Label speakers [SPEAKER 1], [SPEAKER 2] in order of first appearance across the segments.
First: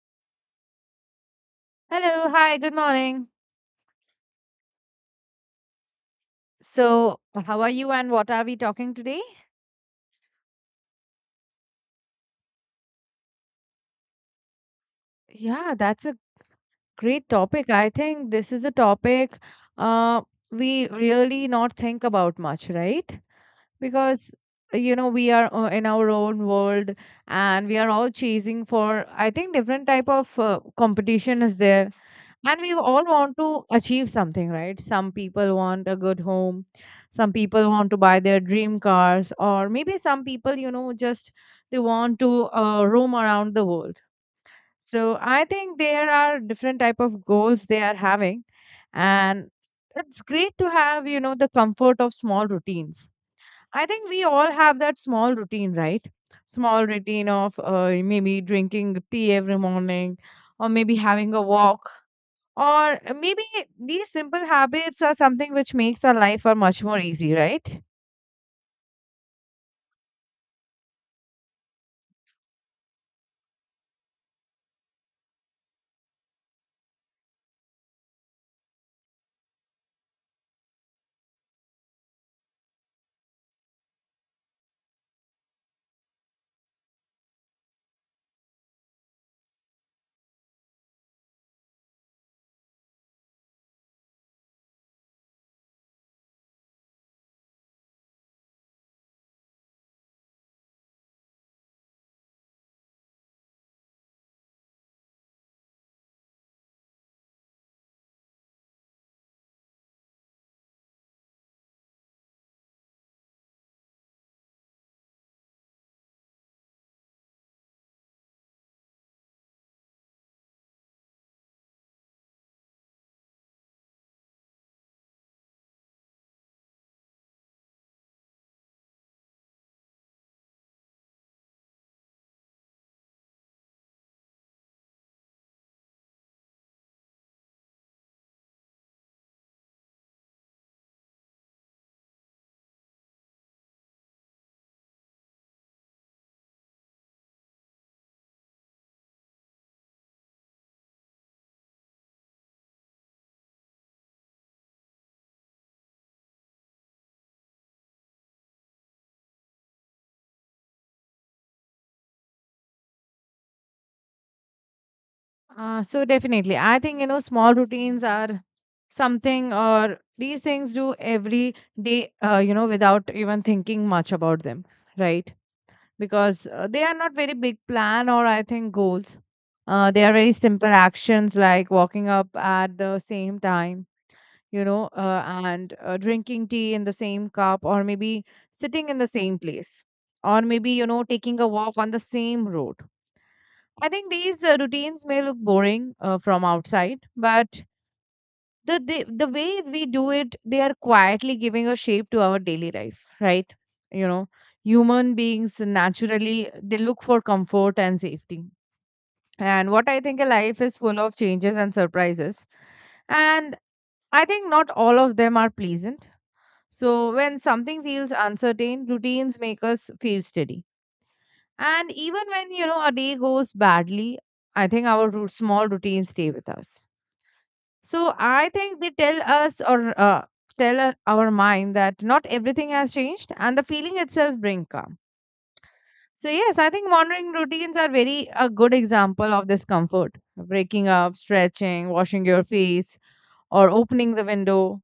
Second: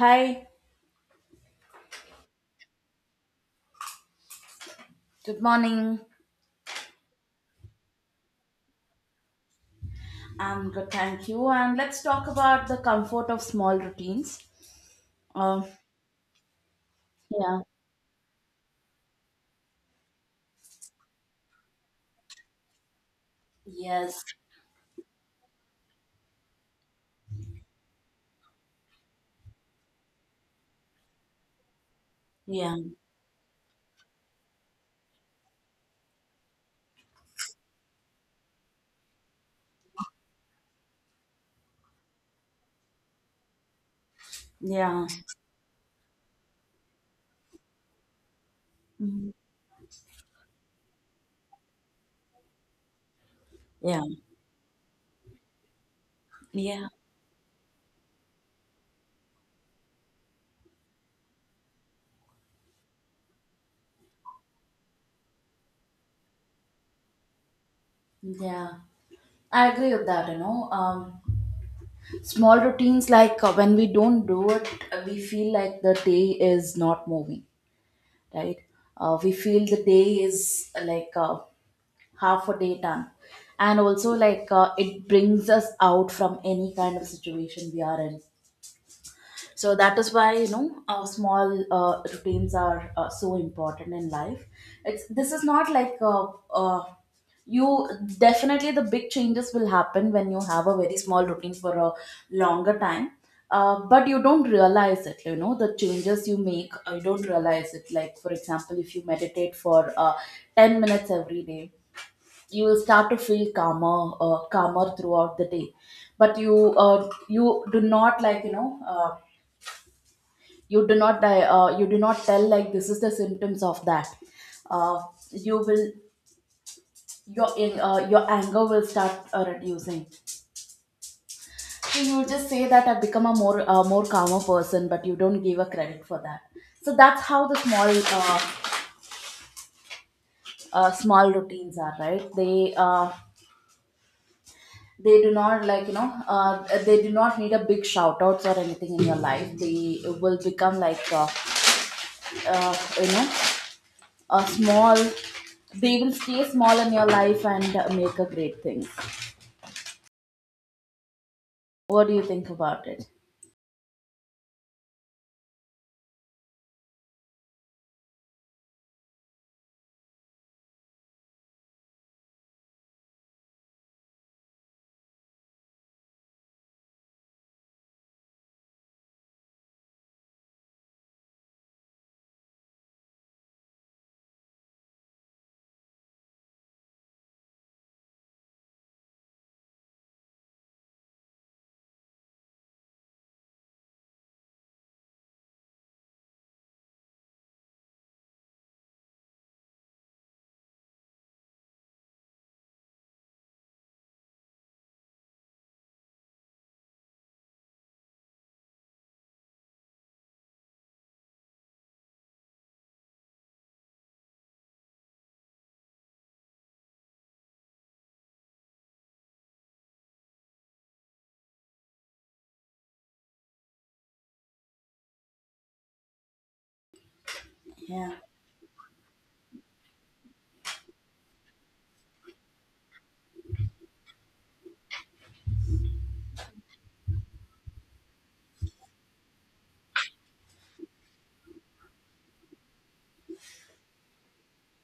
[SPEAKER 1] Hi,
[SPEAKER 2] Hello, hi, good morning.
[SPEAKER 1] good morning.
[SPEAKER 2] So, how are you and what are we talking today?
[SPEAKER 1] I'm good, thank you. And let's talk about the comfort of small routines. Uh,
[SPEAKER 2] Yeah, that's a great
[SPEAKER 1] yeah,
[SPEAKER 2] topic. I think this is a topic uh, we really not think about much, right?
[SPEAKER 1] yes,
[SPEAKER 2] Because you know we are in our own world, and we are all chasing for I think different type of competition is there, and we
[SPEAKER 1] yeah,
[SPEAKER 2] all want to achieve something, right? Some people want a good home, some people want to buy their dream cars, or maybe some people, you know, just they want to roam around the world.
[SPEAKER 1] yeah.
[SPEAKER 2] So I think there are different type of goals they are having,
[SPEAKER 1] Mhm.
[SPEAKER 2] and it's great to have, you know, the comfort of small routines. I
[SPEAKER 1] Yeah,
[SPEAKER 2] think we all have that small routine, right? Small
[SPEAKER 1] yeah,
[SPEAKER 2] routine of maybe drinking tea every morning, or maybe having a walk, or maybe, these simple habits are something which makes our life are much more easy, right?
[SPEAKER 1] yeah. I agree with that. Small routines, like when we don't do it, we feel like the day is not moving, right? We feel the day is like half a day done. And also, like, it brings us out from any kind of situation we are in, so that is why small routines are so important in life. It's this is not like uh, you definitely the big changes will happen when you have a very small routine for a longer time. But you don't realize it, you know, the changes you make, you don't realize it, like for example, if you meditate for 10 minutes every day, you will start to feel calmer throughout the day. But you do not, like, you know, you do not tell like this is the symptoms of that. uh, you will your anger will start reducing. So you just say that I've become a more calmer person, but you don't give a credit for that. So that's how the uh, small routines are, right? They do not, like, you know, they do not need a big shout outs or anything in your life. They will become like you know, a small. They will stay small in your life and make a great things. What do you think about it?
[SPEAKER 2] So definitely, I think, you know, small routines are something or these things do every day, you know, without even thinking much about them, right? Because they are not very big plan or I think goals. They are very simple actions like walking up at the same time, you know, and drinking tea in the same cup, or maybe sitting in the same place, or maybe, you know, taking a walk on the same road. I think these routines may look boring from outside, but the way we do it, they are quietly giving a shape to our daily life, right? You know, human beings naturally, they look for comfort and safety. And what I think a life is full of changes and surprises. And I think not all of them are pleasant. So when something feels uncertain, routines make us feel steady. And even when, you know, a day goes badly, I think our small routines stay with us.
[SPEAKER 1] Yeah.
[SPEAKER 2] So I think they tell us or tell our mind that not everything has changed, and the feeling itself brings calm. So yes, I think morning routines are very a good example of this comfort. Waking up, stretching, washing your face, or opening the window,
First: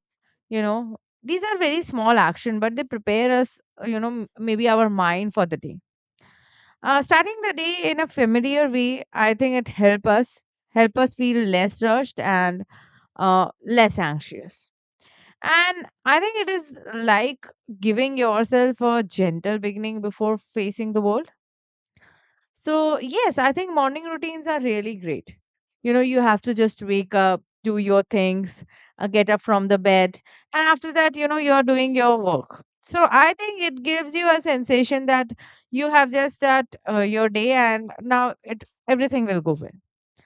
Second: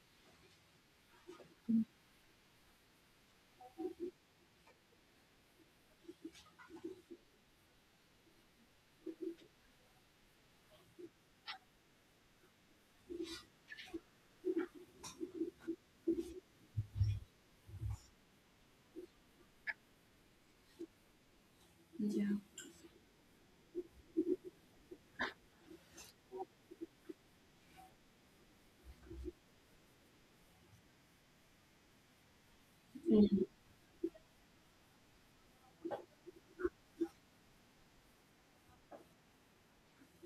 [SPEAKER 2] you know, these are very small action, but they prepare us, you know, maybe our mind for the day. Uh, starting the day in a familiar way, I think it help us, help us feel less rushed and less anxious. And I think it is like giving yourself a gentle beginning before facing the world. So, yes, I think morning routines are really great. You know, you have to just wake up, do your things, get up from the bed, and after that, you know, you're doing your work. So I
[SPEAKER 1] Mhm.
[SPEAKER 2] think it gives you a sensation that you have just that your day, and now it everything will go well.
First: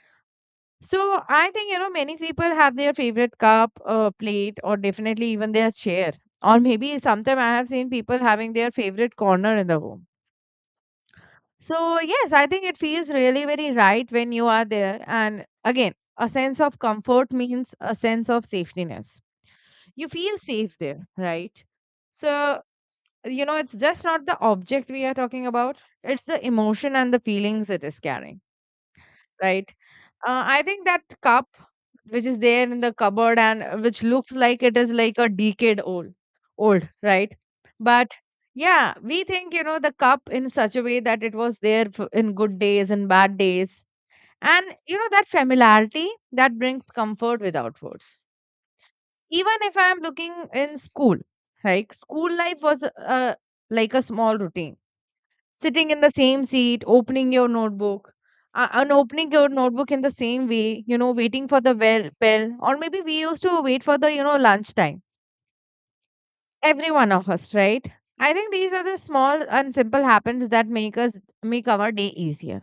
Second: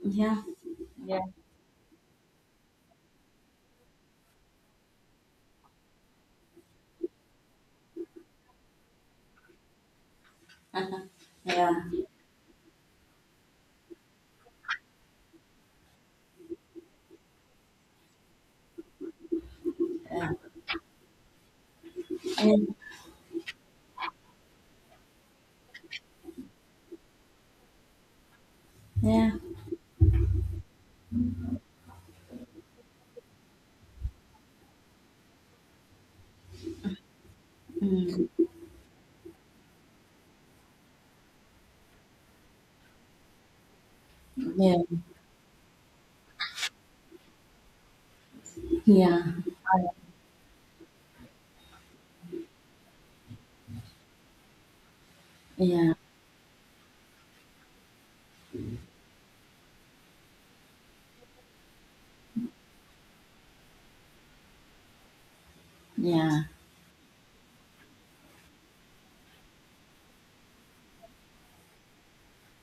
[SPEAKER 1] Yeah.
[SPEAKER 2] So,
[SPEAKER 1] Yeah.
[SPEAKER 2] I think, you know, many people have their favorite cup, plate, or definitely even their chair. Or maybe sometime I have seen people having their favorite corner in the home.
[SPEAKER 1] Yeah.
[SPEAKER 2] So, yes, I think it feels really very right when you are there. And again, a sense of comfort means a sense of safetyness. You feel safe there, right? So,
[SPEAKER 1] And
[SPEAKER 2] you know, it's just not the object we are talking about, it's the emotion and the feelings it is carrying,
[SPEAKER 1] yeah.
[SPEAKER 2] right? I think that cup, which is there in the cupboard, and which looks like it is like a decade old, old, right? But yeah, we think, you know, the cup in such a way that it was there in good days and bad days. And,
[SPEAKER 1] Yeah.
[SPEAKER 2] you know, that familiarity that brings comfort without words.
[SPEAKER 1] Yeah.
[SPEAKER 2] Even if I'm looking in school, like school life was like a small routine, sitting
[SPEAKER 1] Yeah.
[SPEAKER 2] in the same seat, opening your notebook, and opening your notebook in the same way, you know, waiting for the well bell, or maybe we used to wait for the, you know, lunchtime.
[SPEAKER 1] Yeah.
[SPEAKER 2] Every one of us, right? I think these are the small and simple habits that make us make our day easier.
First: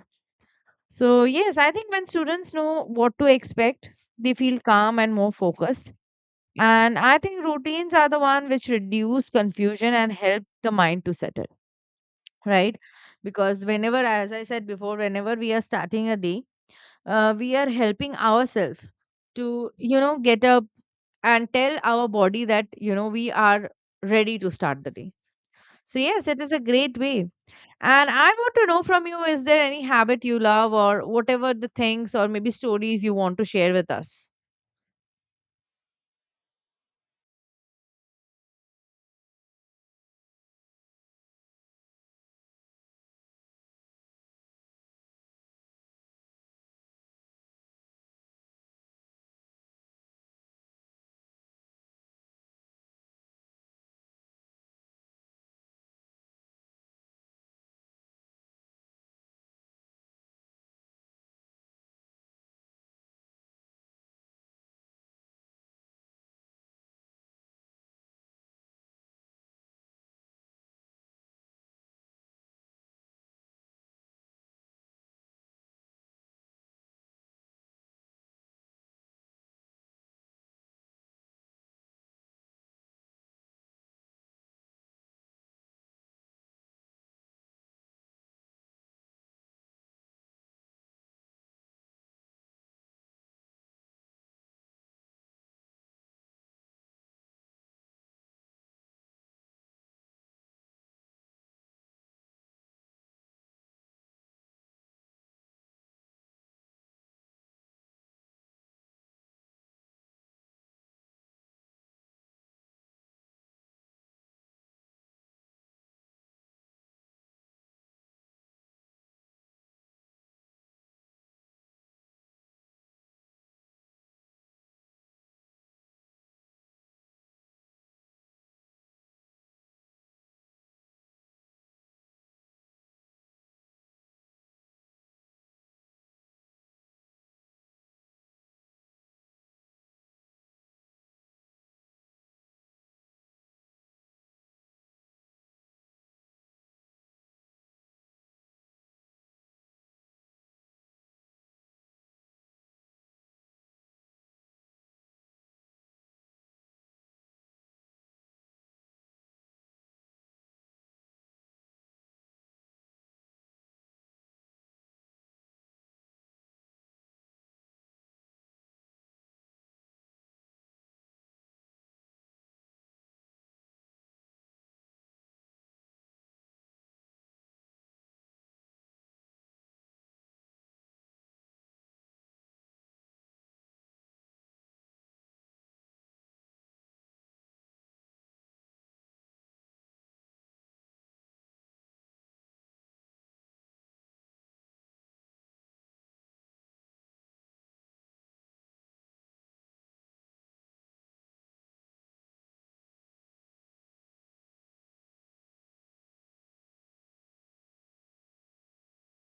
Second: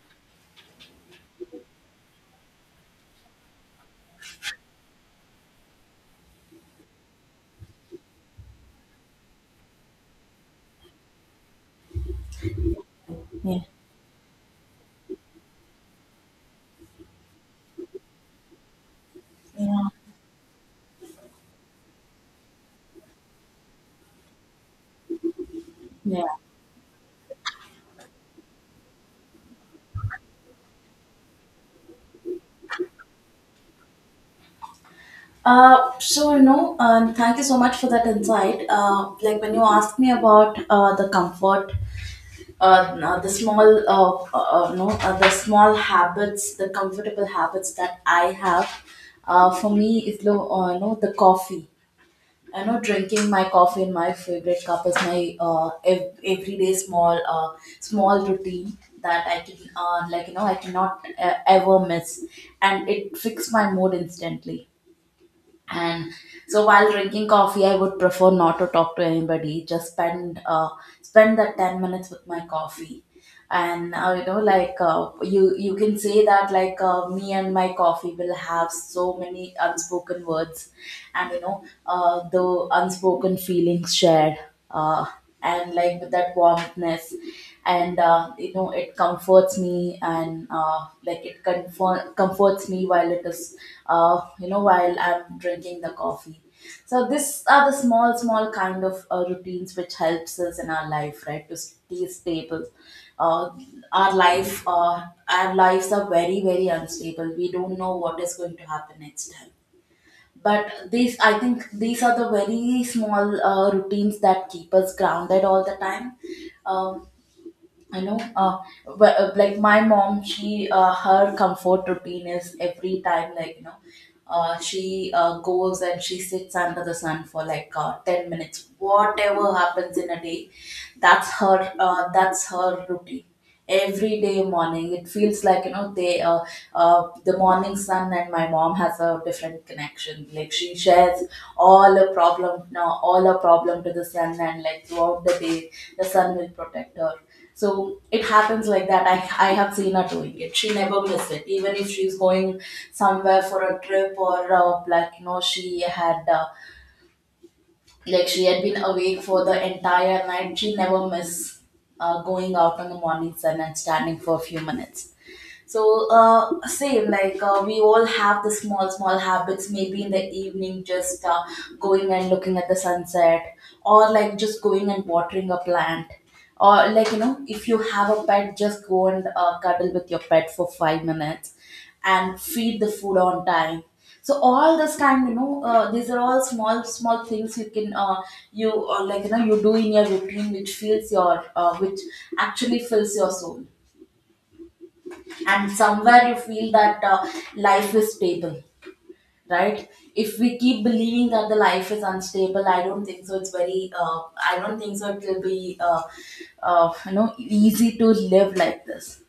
[SPEAKER 2] So yes, I think when students know what to expect, they feel calm and more focused. And I think routines are the one which reduce confusion and help the mind to settle. Right?
[SPEAKER 1] Yeah.
[SPEAKER 2] Because whenever, as I said before, whenever we are starting a day, we are helping ourselves to,
[SPEAKER 1] Yeah.
[SPEAKER 2] you know, get up, and tell our body that, you know, we are ready to start the day. So
[SPEAKER 1] Yeah.
[SPEAKER 2] yes, it is a great way. And I want to know from you, is there any habit you love, or whatever the things or maybe stories you want to share with us?
[SPEAKER 1] Thank you so much for that insight. Like when you asked me about the comfort, no, the small, no, the small habits, the comfortable habits that I have. For me it's you know, the coffee. I know drinking my coffee in my favorite cup is my everyday small, small routine that I can, like, you know, I cannot ever miss, and it fixes my mood instantly. And so while drinking coffee, I would prefer not to talk to anybody, just spend that 10 minutes with my coffee. And, you know, like, you can say that, like, me and my coffee will have so many unspoken words, and you know, the unspoken feelings shared, uh, and like, with that warmthness, and you know, it comforts me, and like, it comforts me while it is, you know, while I'm drinking the coffee. So these are the small small kind of routines which helps us in our life, right, to stay stable. uh, our life uh, our lives are very very unstable. We don't know what is going to happen next time. But these, I think, these are the very small routines that keep us grounded all the time. Um I know, but like, my mom, she her comfort routine is, every time, like you know, she goes and she sits under the sun for like 10 minutes. Whatever happens in a day, that's her. That's her routine. Every day morning, it feels like, you know, the morning sun and my mom has a different connection. Like she shares all her problem, no, all her problem to the sun, and like throughout the day, the sun will protect her, so it happens like that. I have seen her doing it. She never missed it. Even if she's going somewhere for a trip or, like, you know, like she had been awake for the entire night, she never miss going out in the morning sun and standing for a few minutes. So, same like, we all have the small small habits. Maybe in the evening, just going and looking at the sunset, or like just going and watering a plant, or like, you know, if you have a pet, just go and cuddle with your pet for 5 minutes, and feed the food on time. So all this time, you know, these are all small small things you can, you like, you know, you do in your routine, which feels your, which actually fills your soul, and somewhere you feel that life is stable, right? If we keep believing that the life is unstable, I don't think so it will be you know, easy to live like this.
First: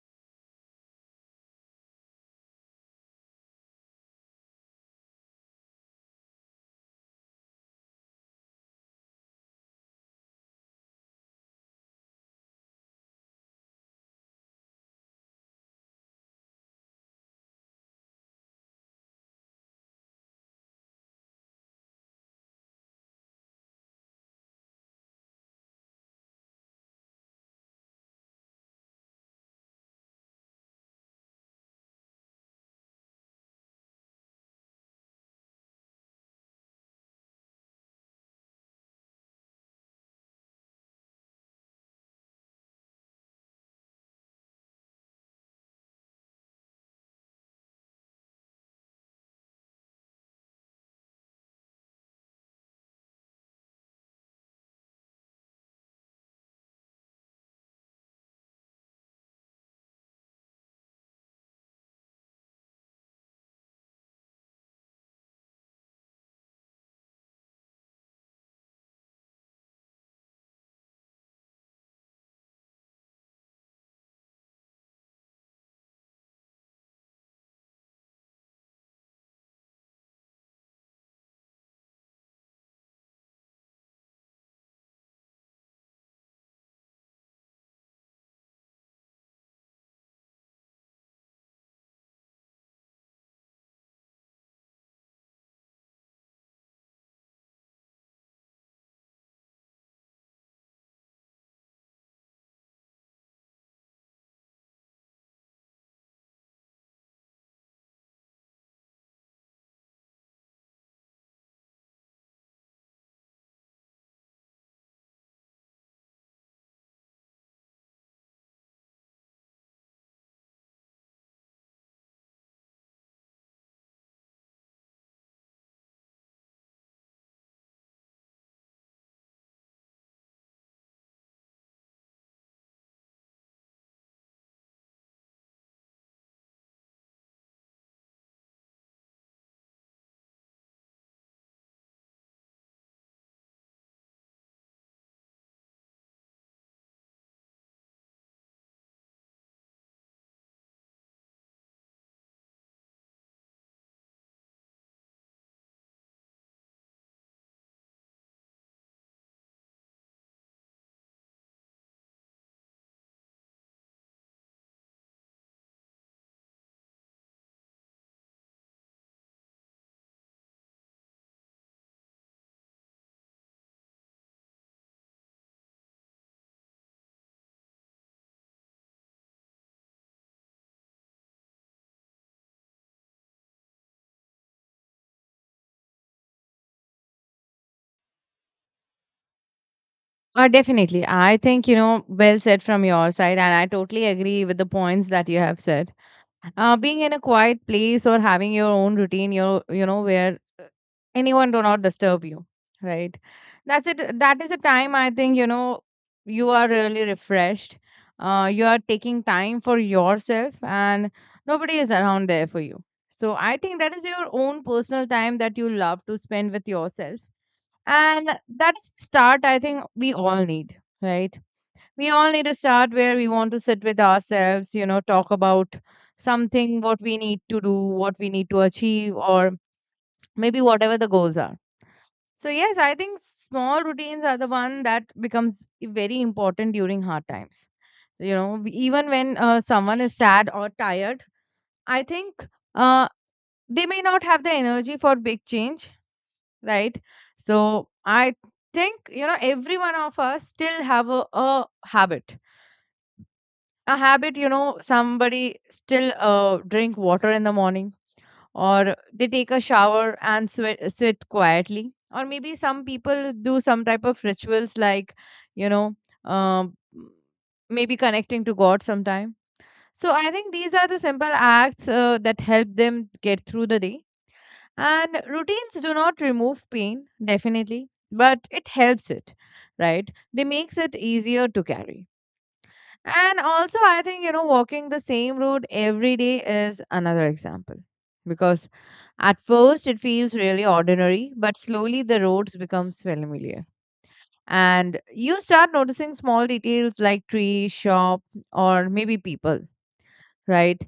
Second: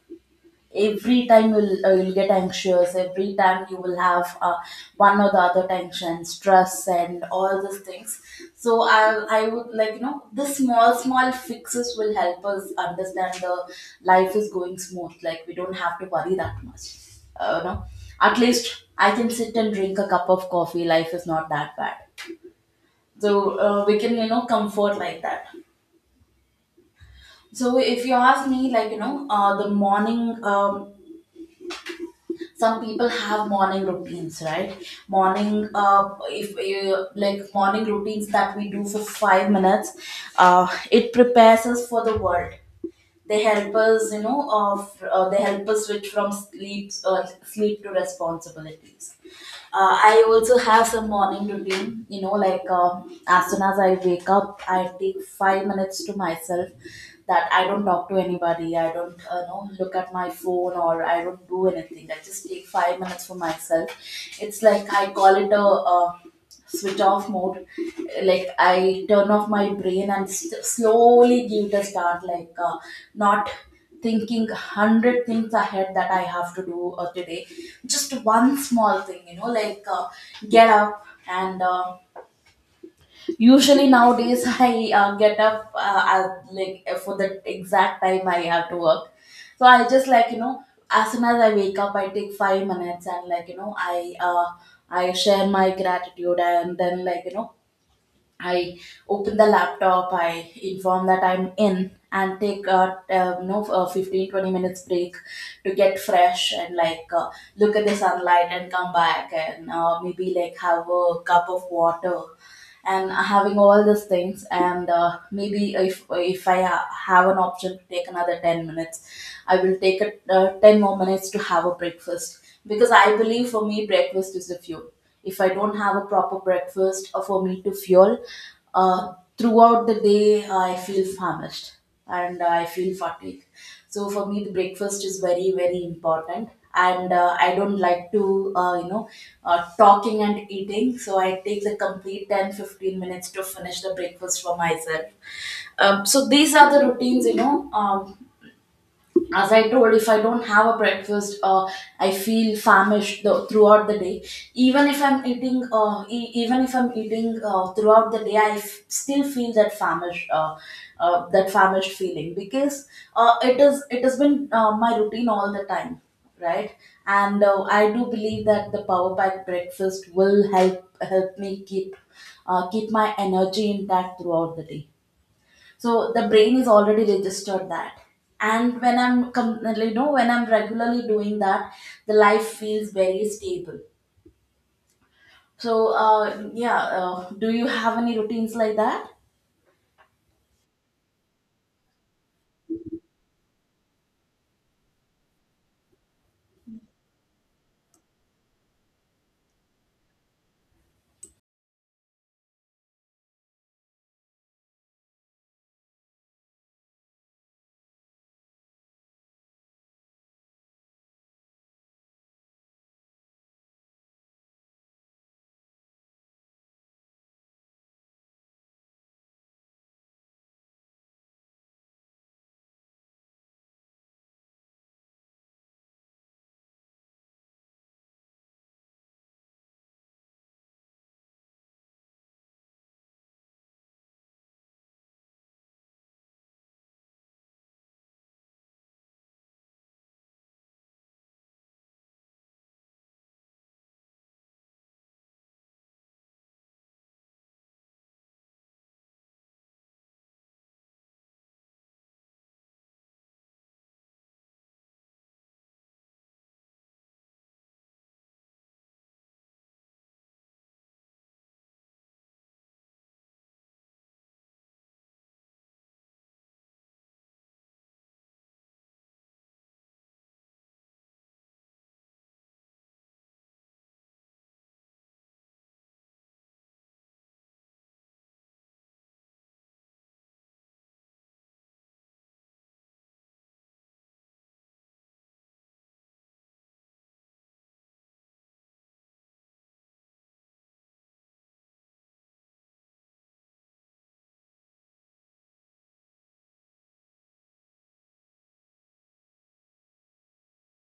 [SPEAKER 1] Every time you'll get anxious, every time you will have, one or the other, tension, stress, and all these things. So I would, like, you know, the small small fixes will help us understand the life is going smooth, like we don't have to worry that much. You know, at least I can sit and drink a cup of coffee. Life is not that bad. So, we can, you know, comfort like that. So if you ask me, like, you know, the morning, some people have morning routines, right? morning If you like morning routines that we do for 5 minutes, it prepares us for the world. They help us, you know, of they help us switch from sleep to responsibilities. I also have some morning routine, you know, like, as soon as I wake up, I take 5 minutes to myself, that I don't talk to anybody, I don't, know, look at my phone, or I don't do anything. I just take 5 minutes for myself. It's like I call it a, switch off mode, like I turn off my brain and slowly give it a start. Like, not thinking 100 things ahead that I have to do today. Just one small thing, you know, like, get up, and usually nowadays I get up at, like, for the exact time I have to work. So I just, like, you know, as soon as I wake up, I take 5 minutes, and, like, you know, I share my gratitude, and then, like, you know, I open the laptop, I inform that I'm in, and take a, no 15-20 minutes break to get fresh, and like, look at the sunlight and come back, and, maybe like, have a cup of water, and having all these things, and, maybe if I ha- have an option to take another 10 minutes, I will take it, 10 more minutes to have a breakfast. Because I believe, for me, breakfast is the fuel. If I don't have a proper breakfast, for me to fuel throughout the day, I feel famished, and I feel fatigue. So for me, the breakfast is very very important, and I don't like to, you know, talking and eating. So I take the complete 10-15 minutes to finish the breakfast for myself. So these are the routines, you know, um, as I told, if I don't have a breakfast, I feel famished, the, throughout the day. Even if I'm eating, even if I'm eating throughout the day, still feel that famished feeling, because it has been my routine all the time, right? And I do believe that the power pack breakfast will help me keep, keep my energy intact throughout the day, so the brain is already registered that. And when you know, when I'm regularly doing that, the life feels very stable. So, yeah, do you have any routines like that?
[SPEAKER 2] Definitely. I think, you know, well said from your side. And I totally agree with the points that you have said. Being in a quiet place or having your own routine, your, you know, where anyone do not disturb you, right? That's it, that is a time, I think, you know, you are really refreshed. Uh, you are taking time for yourself, and nobody is around there for you. So I think that is your own personal time that you love to spend with yourself. And that's start, I think, we all need, right? We all need to start where we want to sit with ourselves, you know, talk about something what we need to do, what we need to achieve, or maybe whatever the goals are. So yes, I think small routines are the one that becomes very important during hard times. You know, even when someone is sad or tired, I think, uh, they may not have the energy for big change, right? So I think, you know, every one of us still have a habit. A habit, you know, somebody still drink water in the morning, or they take a shower and sweat sit quietly, or maybe some people do some type of rituals, like, you know, um, maybe connecting to God sometime. So I think these are the simple acts that help them get through the day. And routines do not remove pain, definitely, but it helps it, right? They makes it easier to carry. And also, I think, you know, walking the same road every day is another example. Because at first it feels really ordinary, but slowly the roads becomes familiar. And you start noticing small details like tree, shop, or maybe people, right?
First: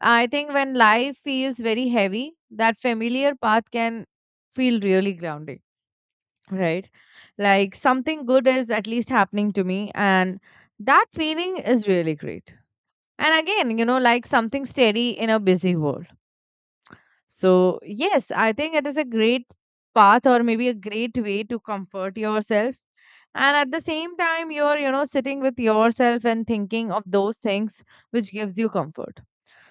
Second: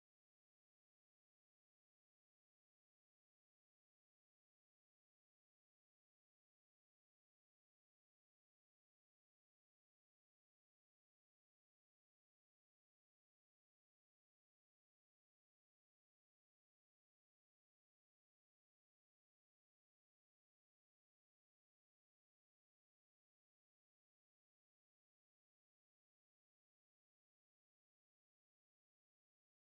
[SPEAKER 2] I think when life feels very heavy, that familiar path can feel really grounding, right? Like something good is at least happening to me, and that feeling is really great. And again, you know, like something steady in a busy world. So, yes, I think it is a great path or maybe a great way to comfort yourself. And at the same time, you're, you know, sitting with yourself and thinking of those things which gives you comfort.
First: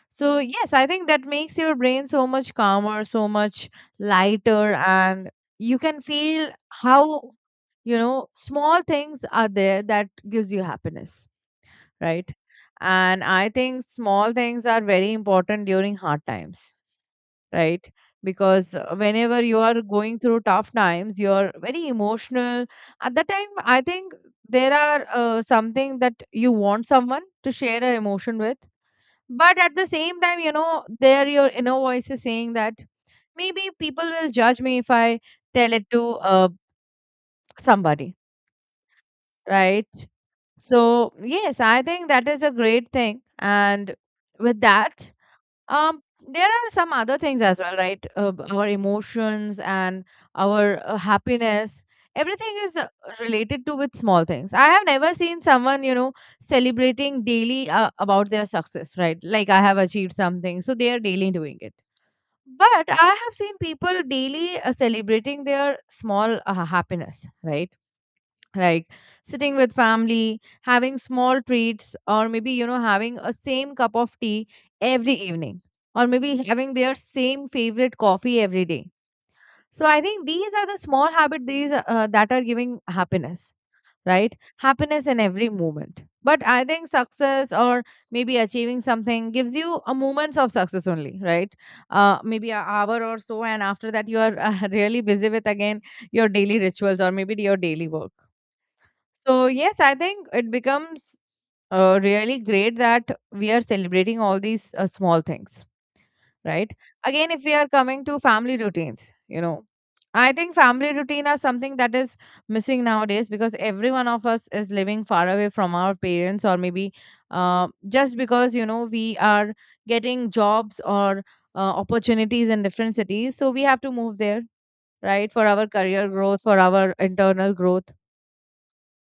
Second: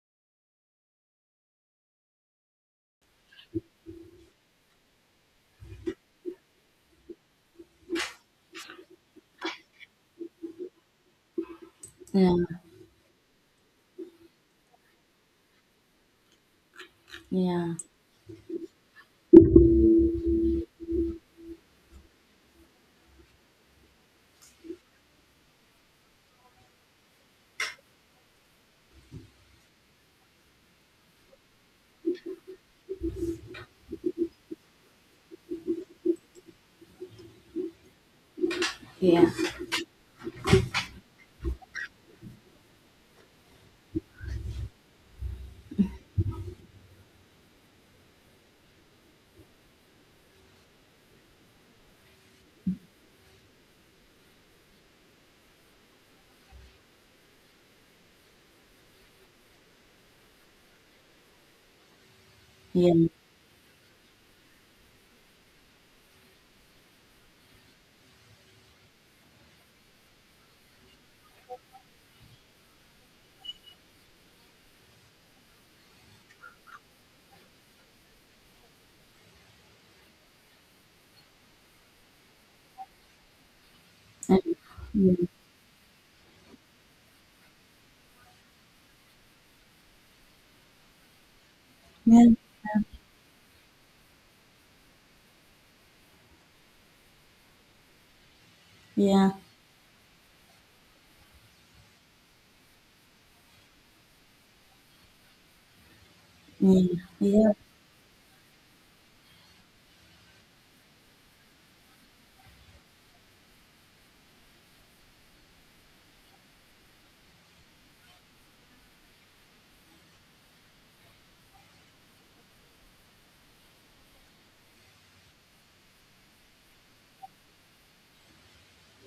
[SPEAKER 2] So, yes, I think that makes your brain so much calmer, so much lighter, and you can feel how, you know, small things are there that gives you happiness, right? And I think small things are very important during hard times,
[SPEAKER 1] Yeah, yeah,
[SPEAKER 2] right? Because whenever you are going through tough times, you're very emotional. At that time, I think there are something that you want someone to share an emotion with. But at the same time, you know, there your inner voice is saying that maybe people will judge me if I tell it to somebody,
[SPEAKER 1] yeah,
[SPEAKER 2] right? So, yes, I think that is a great thing. And with that, um, there are some other things as well, right? Our emotions and our happiness. Everything is related to with small things. I have never seen someone, you know, celebrating daily about their success, right? Like I have achieved something, so they are daily doing it. But
[SPEAKER 1] yeah,
[SPEAKER 2] I have seen people daily celebrating their small happiness, right? Like sitting with family having small treats, or maybe, you know, having a same cup of tea every evening, or maybe having their same favorite coffee every day. So I think these are the small habits, these that are giving happiness, right?
[SPEAKER 1] and-
[SPEAKER 2] Happiness
[SPEAKER 1] yeah,
[SPEAKER 2] in every moment. But I think success or maybe achieving something gives you a moments of success only, right? Uh,
[SPEAKER 1] yeah, yeah, yeah,
[SPEAKER 2] maybe an hour or so, and after that you are, really busy with again your daily rituals or maybe your daily work.
[SPEAKER 1] yeah.
[SPEAKER 2] So yes, I think it becomes really great that we are celebrating all these small things, right?
[SPEAKER 1] Mm.
[SPEAKER 2] Again, if we are coming to family routines, you know, I think family routine are something that is missing nowadays, because every one of us is living far away from our parents, or maybe just because, you know, we are getting jobs or opportunities in different cities, so we have to move there, right, for our career growth, for our internal growth.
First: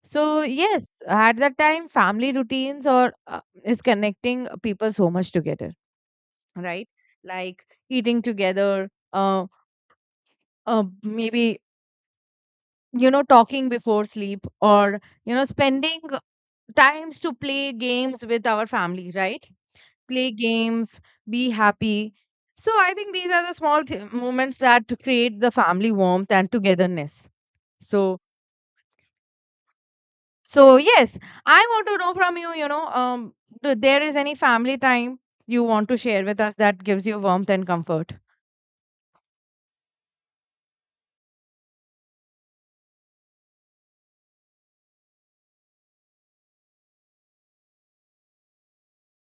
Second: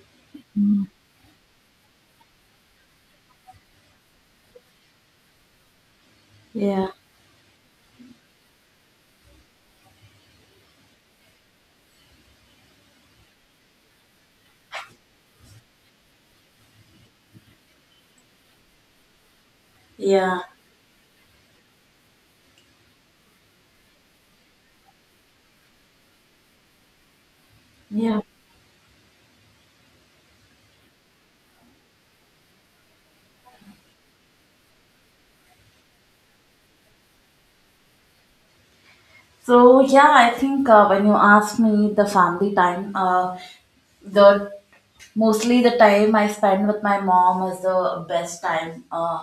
[SPEAKER 2] So yes, at that time, family routines or is connecting people so much together,
[SPEAKER 1] Yeah,
[SPEAKER 2] right? Like eating together, maybe, you know, talking before sleep, or, you know, spending times to play games with our family, right? Play
[SPEAKER 1] yeah,
[SPEAKER 2] games, be happy. So I think these are the small moments that create the family warmth and togetherness. So,
[SPEAKER 1] yeah.
[SPEAKER 2] so yes, I want to know from you, you know, do there is any family time you want to share with us that gives you warmth and comfort?
[SPEAKER 1] So yeah, I think, when you ask me the family time, the mostly the time I spend with my mom is the best time.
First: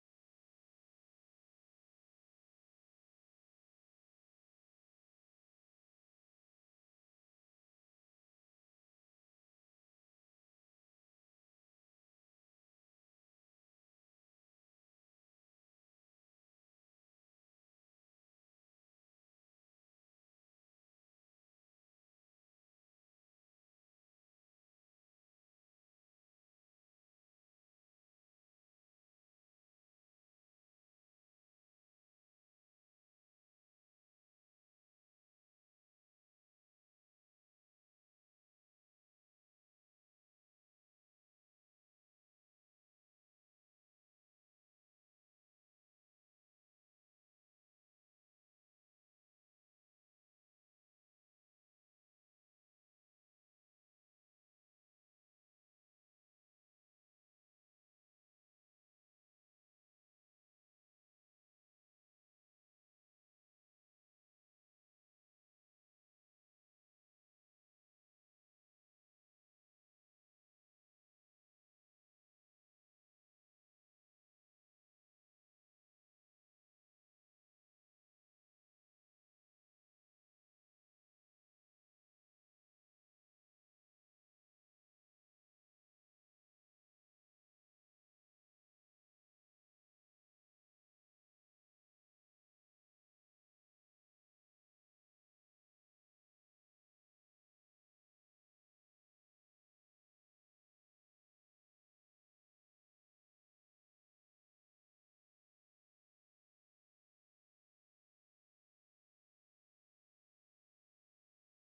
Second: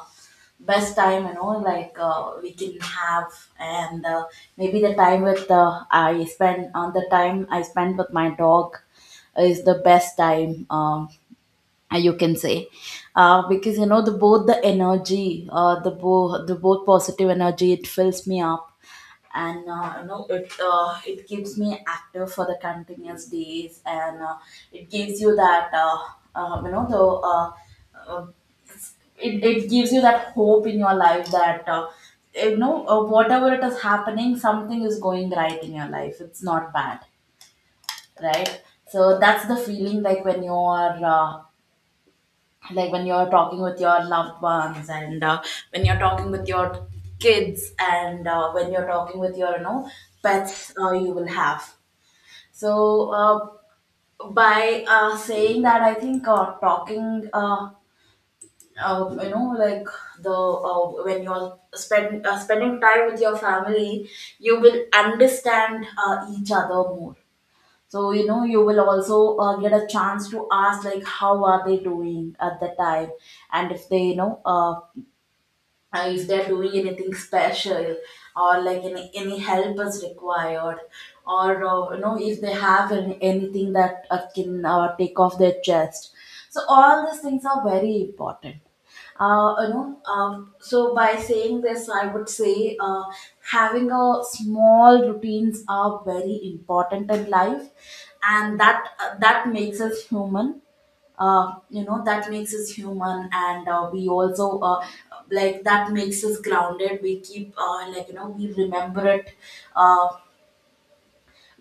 [SPEAKER 1] Best time, you know, like, we can have. And, maybe the time with I spend on the time I spend with my dog is the best time, you can say, because you know, the both the energy, the both positive energy, it fills me up. And, you know, it keeps me active for the continuous days, and, it gives you that, you know, the, uh, uh, it gives you that hope in your life, that, you know, whatever it is happening, something is going right in your life. It's not bad, right? So that's the feeling, like when you are, like when you're talking with your loved ones, and, when you're talking with your kids, and, when you're talking with your, you know, pets, you will have. So, uh, by, saying that, I think, talking, you know, like, the, when spending time with your family, you will understand, each other more. So you know, you will also, get a chance to ask, like, how are they doing at the time, and if they, you know, if they're doing anything special, or like any help is required, or, you know, if they have anything that, can, take off their chest. So all these things are very important, you know, so by saying this, I would say, having a small routines are very important in life. And that makes us human, you know, that makes us human, and, we also, like, that makes us grounded. We keep, like, you know, we remember it, uh,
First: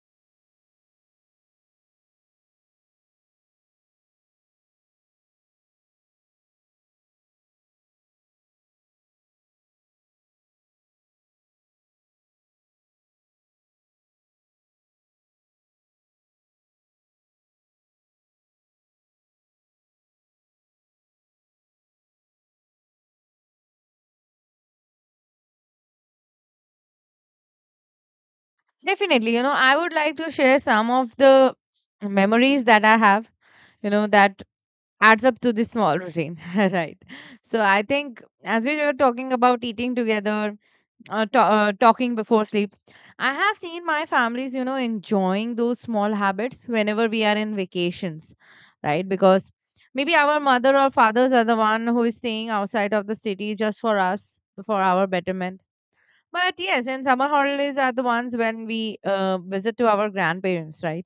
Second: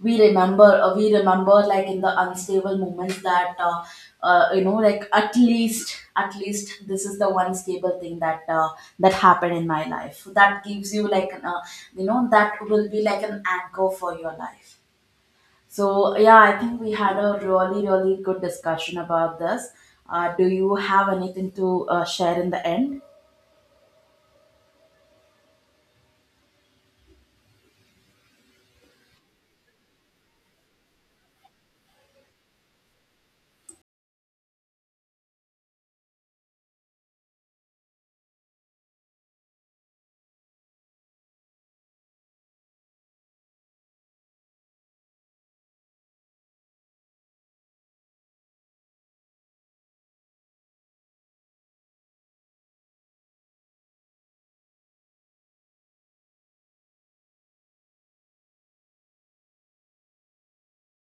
[SPEAKER 1] we remember, like, in the unstable moments, that, you know, like, at least this is the one stable thing that, that happened in my life, that gives you like an, you know, that will be like an anchor for your life. So, yeah, I think we had a really, really good discussion about this. Do you have anything to share in the end?
[SPEAKER 2] Definitely, you know, I would like to share some of the memories that I have, you know, that adds up to this small routine, right? So I think, as we were talking about eating together, ta talking before sleep. I have seen my families, you know, enjoying those small habits whenever we are in vacations, right? Because maybe our mother or fathers are the one who is staying outside of the city just for us, for our betterment. But yes, and summer holidays are the ones when we visit to our grandparents, right?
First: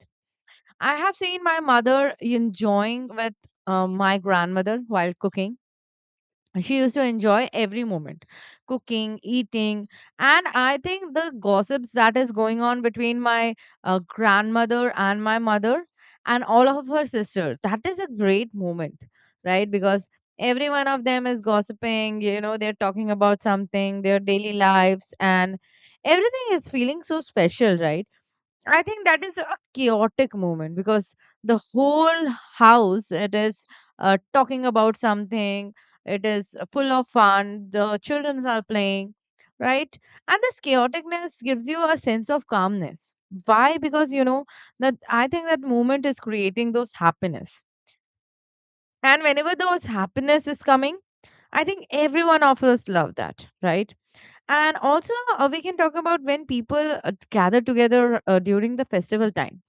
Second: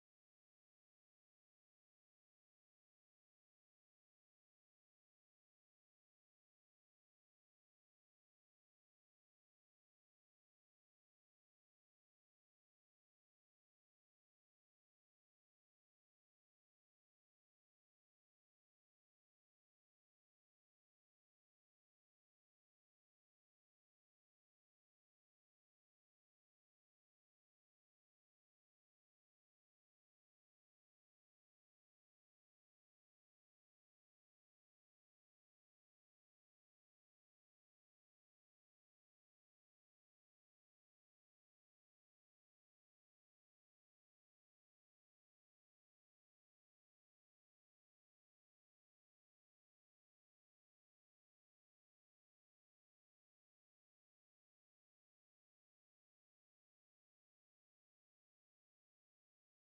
[SPEAKER 2] I have seen my mother enjoying with my grandmother while cooking. She used to enjoy every moment, cooking, eating. And I think the gossips that is going on between my grandmother and my mother and all of her sisters, that is a great moment, right? Because every one of them is gossiping, you know, they're talking about something, their daily lives, and everything is feeling so special, right? I think that is a chaotic moment, because the whole house it is talking about something. It is full of fun. The children are playing, right? And this chaoticness gives you a sense of calmness. Why? Because you know that I think that moment is creating those happiness. And whenever those happiness is coming, I think everyone of us love that, right? And also, we can talk about when people gather together during the festival time.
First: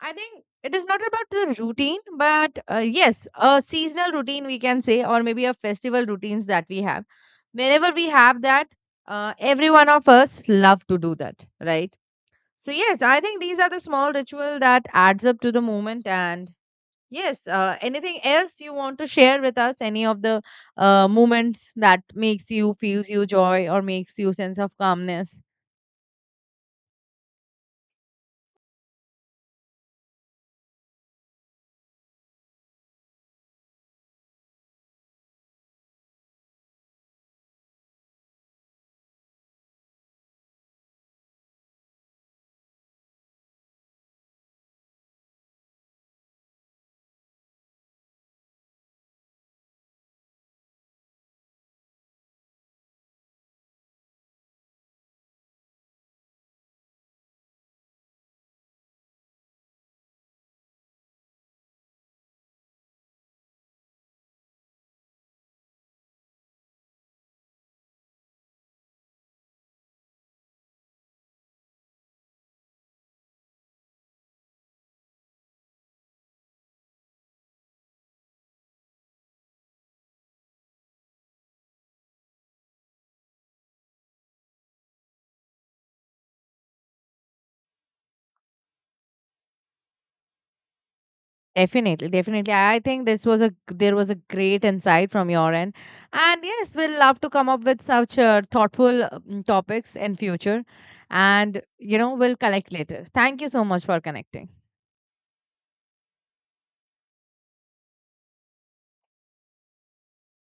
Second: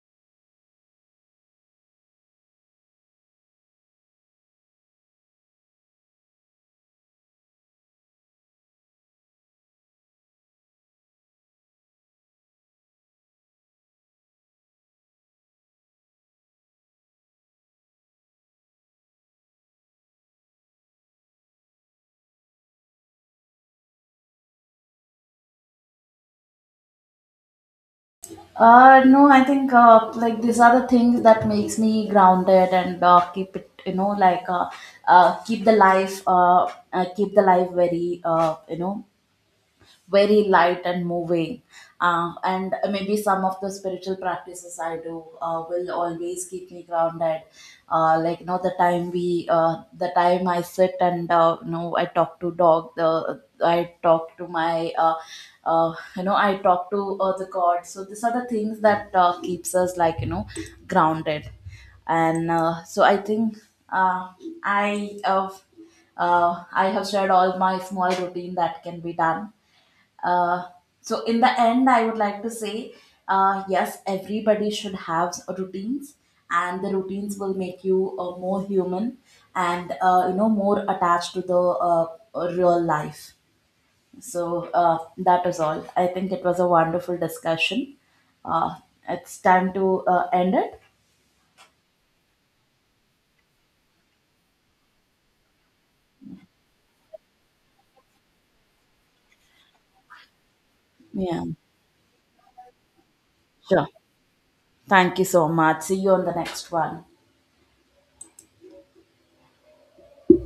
[SPEAKER 2] I think it is not about the routine, but yes, a seasonal routine we can say, or maybe a festival routines that we have. Whenever we have that, every one of us love to do that, right? So yes, I think these are the small ritual that adds up to the moment. And yes, anything else you want to share with us? Any of the moments that makes you feels you joy or makes you sense of calmness?
[SPEAKER 1] No, I think, like, these are the things that makes me grounded and, keep it, you know, like, keep the life very, you know, very light and moving. And maybe some of the spiritual practices I do will always keep me grounded. Like, you know, the time I sit and, you know, I talk to dog. The I talk to my, you know, I talk to, the God. So these are the things that, keeps us, like, you know, grounded. And, so I think, uh, I uh, I have shared all my small routine that can be done. uh, so in the end, I would like to say, yes, everybody should have routines, and the routines will make you, more human, and, you know, more attached to the, real life. So, that is all. I think it was a wonderful discussion. uh, it's time to end it.
[SPEAKER 2] Definitely, definitely. I think this was a there was a great insight from your end, and yes, we'll love to come up with such thoughtful topics in future,
[SPEAKER 1] Yeah,
[SPEAKER 2] and you know we'll collect later. Thank you so much
[SPEAKER 1] sure.
[SPEAKER 2] for connecting.
[SPEAKER 1] Thank you so much. See you on the next one.